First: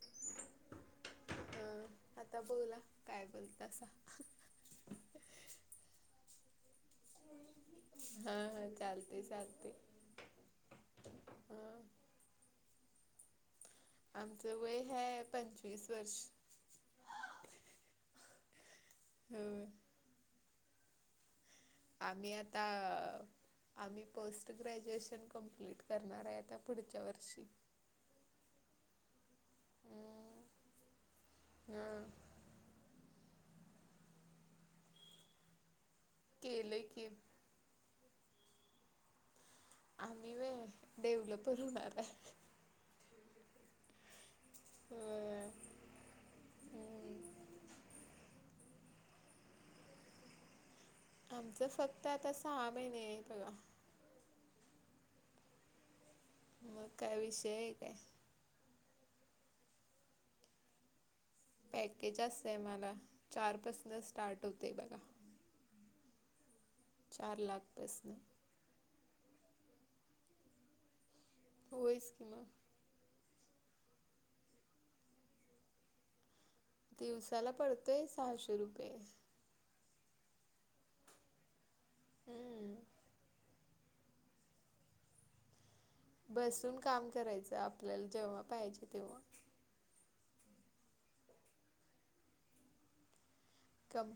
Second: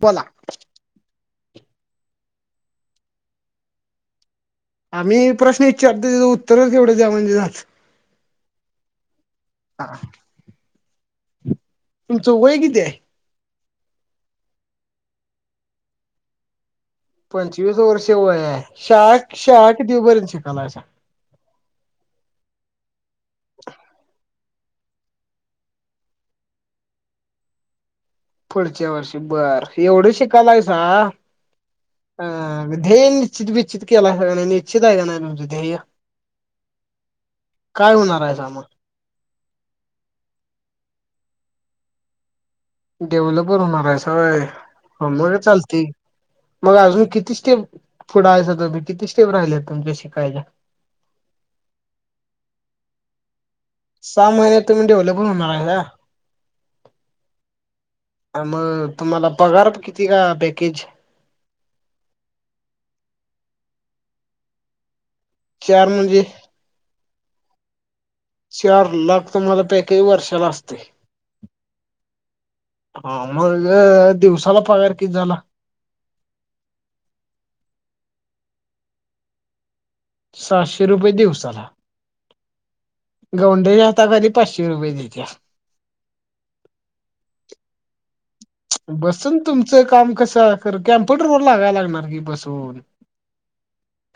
बोला अ आता बोला, काय बोलतासा? मी प्रश्न विचारतो त्याच उत्तर दे [unintelligible] हा हा चालतय चालतय हा.. तुमचं वय किती आहे? आमचं वय हाय पंचवीस वर्ष.. पंचवीस वर्ष वय हाय, शाळा होय शाळा कितवीपर्यंत शिकलायेसा? आम्ही आता, आम्ही पोस्ट पोस्ट ग्रॅज्युएशन कंप्लीट करणार आहे आता पुढच्या वर्षी पुढच्या वर्षी बर, एवढे हम्म शिकायलायेसा हा.. हा ध्येय निश्चित बच्चित केला निश्चित आहे गा तुमच ध्येय? केलय की‌ काय होणार आहेसा म आम्ही व्होय डेव्हलप हुन आता. डेव्हलपर होणार आहेसाय होय मग चालती. मग अजून हम्म किती स्टेप पुुडायचा तुम्ही किती स्टेप राहिले तुमच्या शिकायला? आमचं फक्त आता सहा महिने आहे बघा. सहा महिन्यात तुम्ही डेव्हलेबल होणार आहे का? मग काय विषय आहे काय. मग तुम्हाला पगार किती का पॅकेज? पॅकेज असत हे मला चार पासून स्टार्ट होते बघा. चार म्हणजे? चार लाख पासन. चार लाख तुम्हाला पैकेज वर्षाला असतेय? होय स्की म. हा म्हणजे दिवसाला पगार किती झाला? दिवसाला पडतोय सहाशे रुपये. साहशे रुपये दिवसाला. हम् [unintelligible] गोंडेरी आता तरी पाचशे रुपये देत्या. बसून काम करायच जेव्हा. पाहिजे तेव्हा बसून तुमचं काम कसं कर कम्प्युटर व लागाय लागणार कि बसून?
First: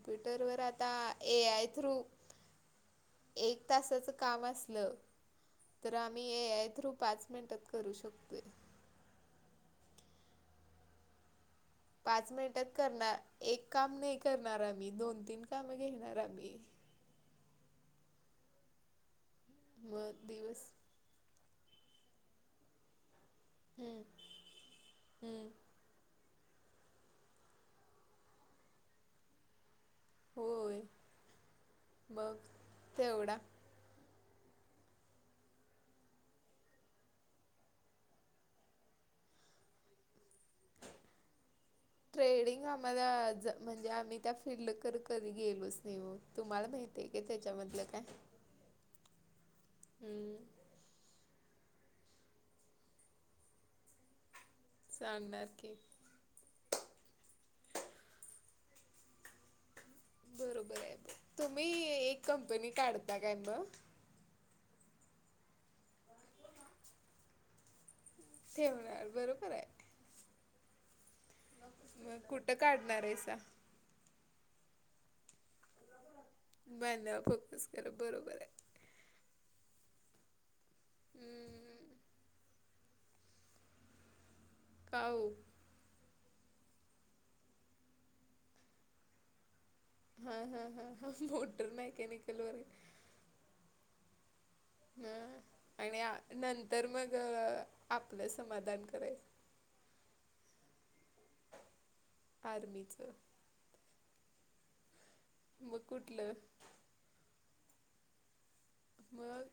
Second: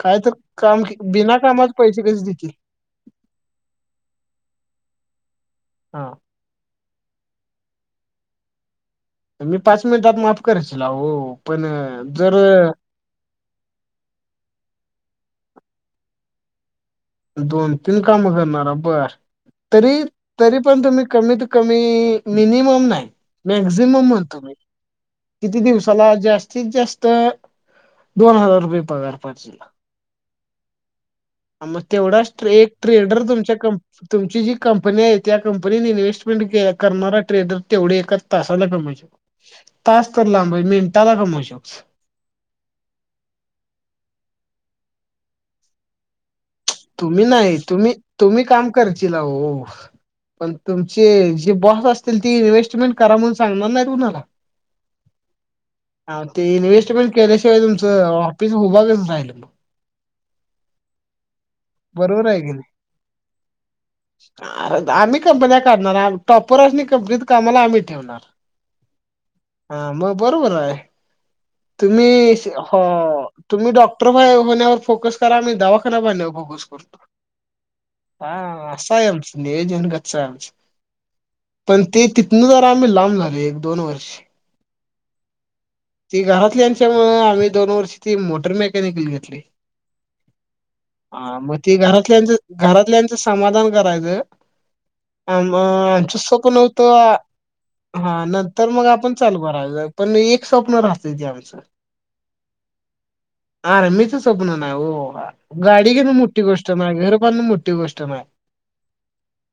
काय तर काम आता बिना ए आय कामात थ्रू पैसे कसे देतील एक तासाचं काम असलं तर हा आम्ही एक आय थ्रु पाच एक मिंटात करू शकतोय. मी पाच मिनिटात माफ कराशिला हो पण पाच जर मिनिटात करणार एक काम नाही करणार आम्ही दोन, तीन काम घेणार आम्ही. दोन, तीन काम करणार बर तरी, मग तरी दिवस पण तुम्ही कमीत कमी मिनिमम नाही हम्म मॅक्झिमम म्हणतो मी हम्म किती दिवसाला जास्त जास्तीत, जास्त दोन हजार रुपये पगार पाहिजे. होय. थोडा मग ट्रे एक ट्रेडर तेवढा तुमच्या कंप तुमची जी कंपनी आहे त्या कंपनीत इन्व्हेस्टमेंट करणारा ट्रेडर तेवढे एका तासाला कमवशीला. तास तर लांब हाय मिंटाला कमवशीला. ट्रेडिंग आम्हाला म्हणजे आम्ही त्या फिल्ड कड कधी गेलोच नाही ओ तुम्हाला माहिती आहे की तुम्ही नाही, त्याच्यामधलं तुम्ही, काय तुम्ही काम करशीला ओ हम्म पण तुमचे जे बॉस असतील ती इन्व्हेस्टमेंट करा म्हणून सांगणार नाही तुम्हाला? सांगणार की. हा ते इन्व्हेस्टमेंट केल्याशिवाय तुमचं ऑफिस उभा कसं राहिल मग? बरोबर आहे, तुम्ही एक कंपनी काढता काय मग? अरे आम्ही कंपन्या काढणार टॉपरासनी कंपनीत कामाला आम्ही ठेवणार. ठेवणार बरोबर आहे. म बरोबर आहे तुम्ही मग कुठं हो काढणार आहेसा तुम्ही डॉक्टर डॉक्टर होण्यावर फोकस करा मी दवाखाना बांधण्यावर फोकस बांधण्या वर फोकस करा बरोबर आहे. ह असं हाय आमच नियोजन गच्चा हू पण ती तिथन जरा आम्ही लांब झालोय एक दोन वर्ष का ओ ती घरातली यांच्यामुळं आम्ही दोन वर्षी ती मोटर मेकॅनिकल घेतली हा हा हा हा म ती घरातल्याच घरातल्यांचं समाधान करायचं आ हां आणि आ आमच स्वप्न होत नंतर मग हा आपलं नंतर समाधान मग आपण करायचं चालू करायचं पण एक स्वप्न राहतंय ते आमचं आर्मीचं आर्मी च स्वप्न नाही ओ मग गाडी घेणं कुठलं मोठी गोष्ट नाय घर बांधण मोठी गोष्ट नाय मग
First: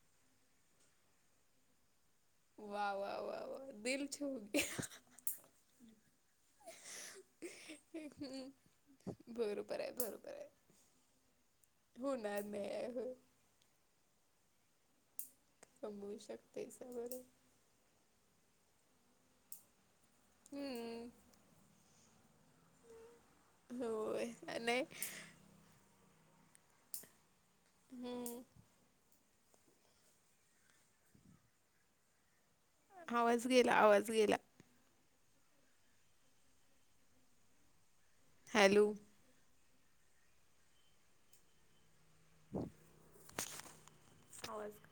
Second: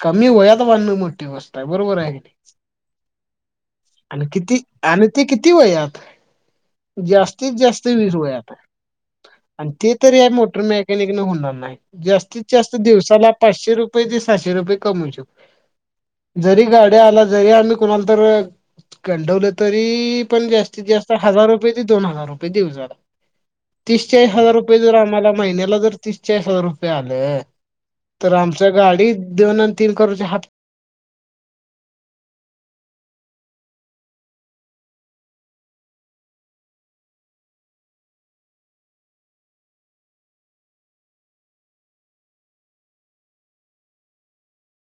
कमी वयात बांधण मोठी गोष्ट हाय बरोबर हाय कणी वा वा वा वा दिल आणि छू किती गया आणि ते किती वयात जास्तीत जास्त विस वयात आणि बरोबर आहे ते तरी त्या बरोबर आहे. मोटर मेकॅनिक न होणार नाही जास्तीत होणार नाही जास्त आहे होत दिवसाला पाचशे रुपय ते साहशे रुपये कमवु कमवू शकतो जरी शकतेस गाडी बरं आला जरी आम्ही कुणाला तर गंडवलं तरी पण जास्तीत हम्म. जास्त हजार रुपय ते दोन हजार रुपय दिवसाला होय तीसचाळीस हजार रुप नाही आम्हाला महीन्याला जर तीस चाळीस हजार रुपय आल तर हम्म आमचं गाडी दोन अन् तीन करूची हात आवाज गेला आवाज गेला‌ हॅलो आवाज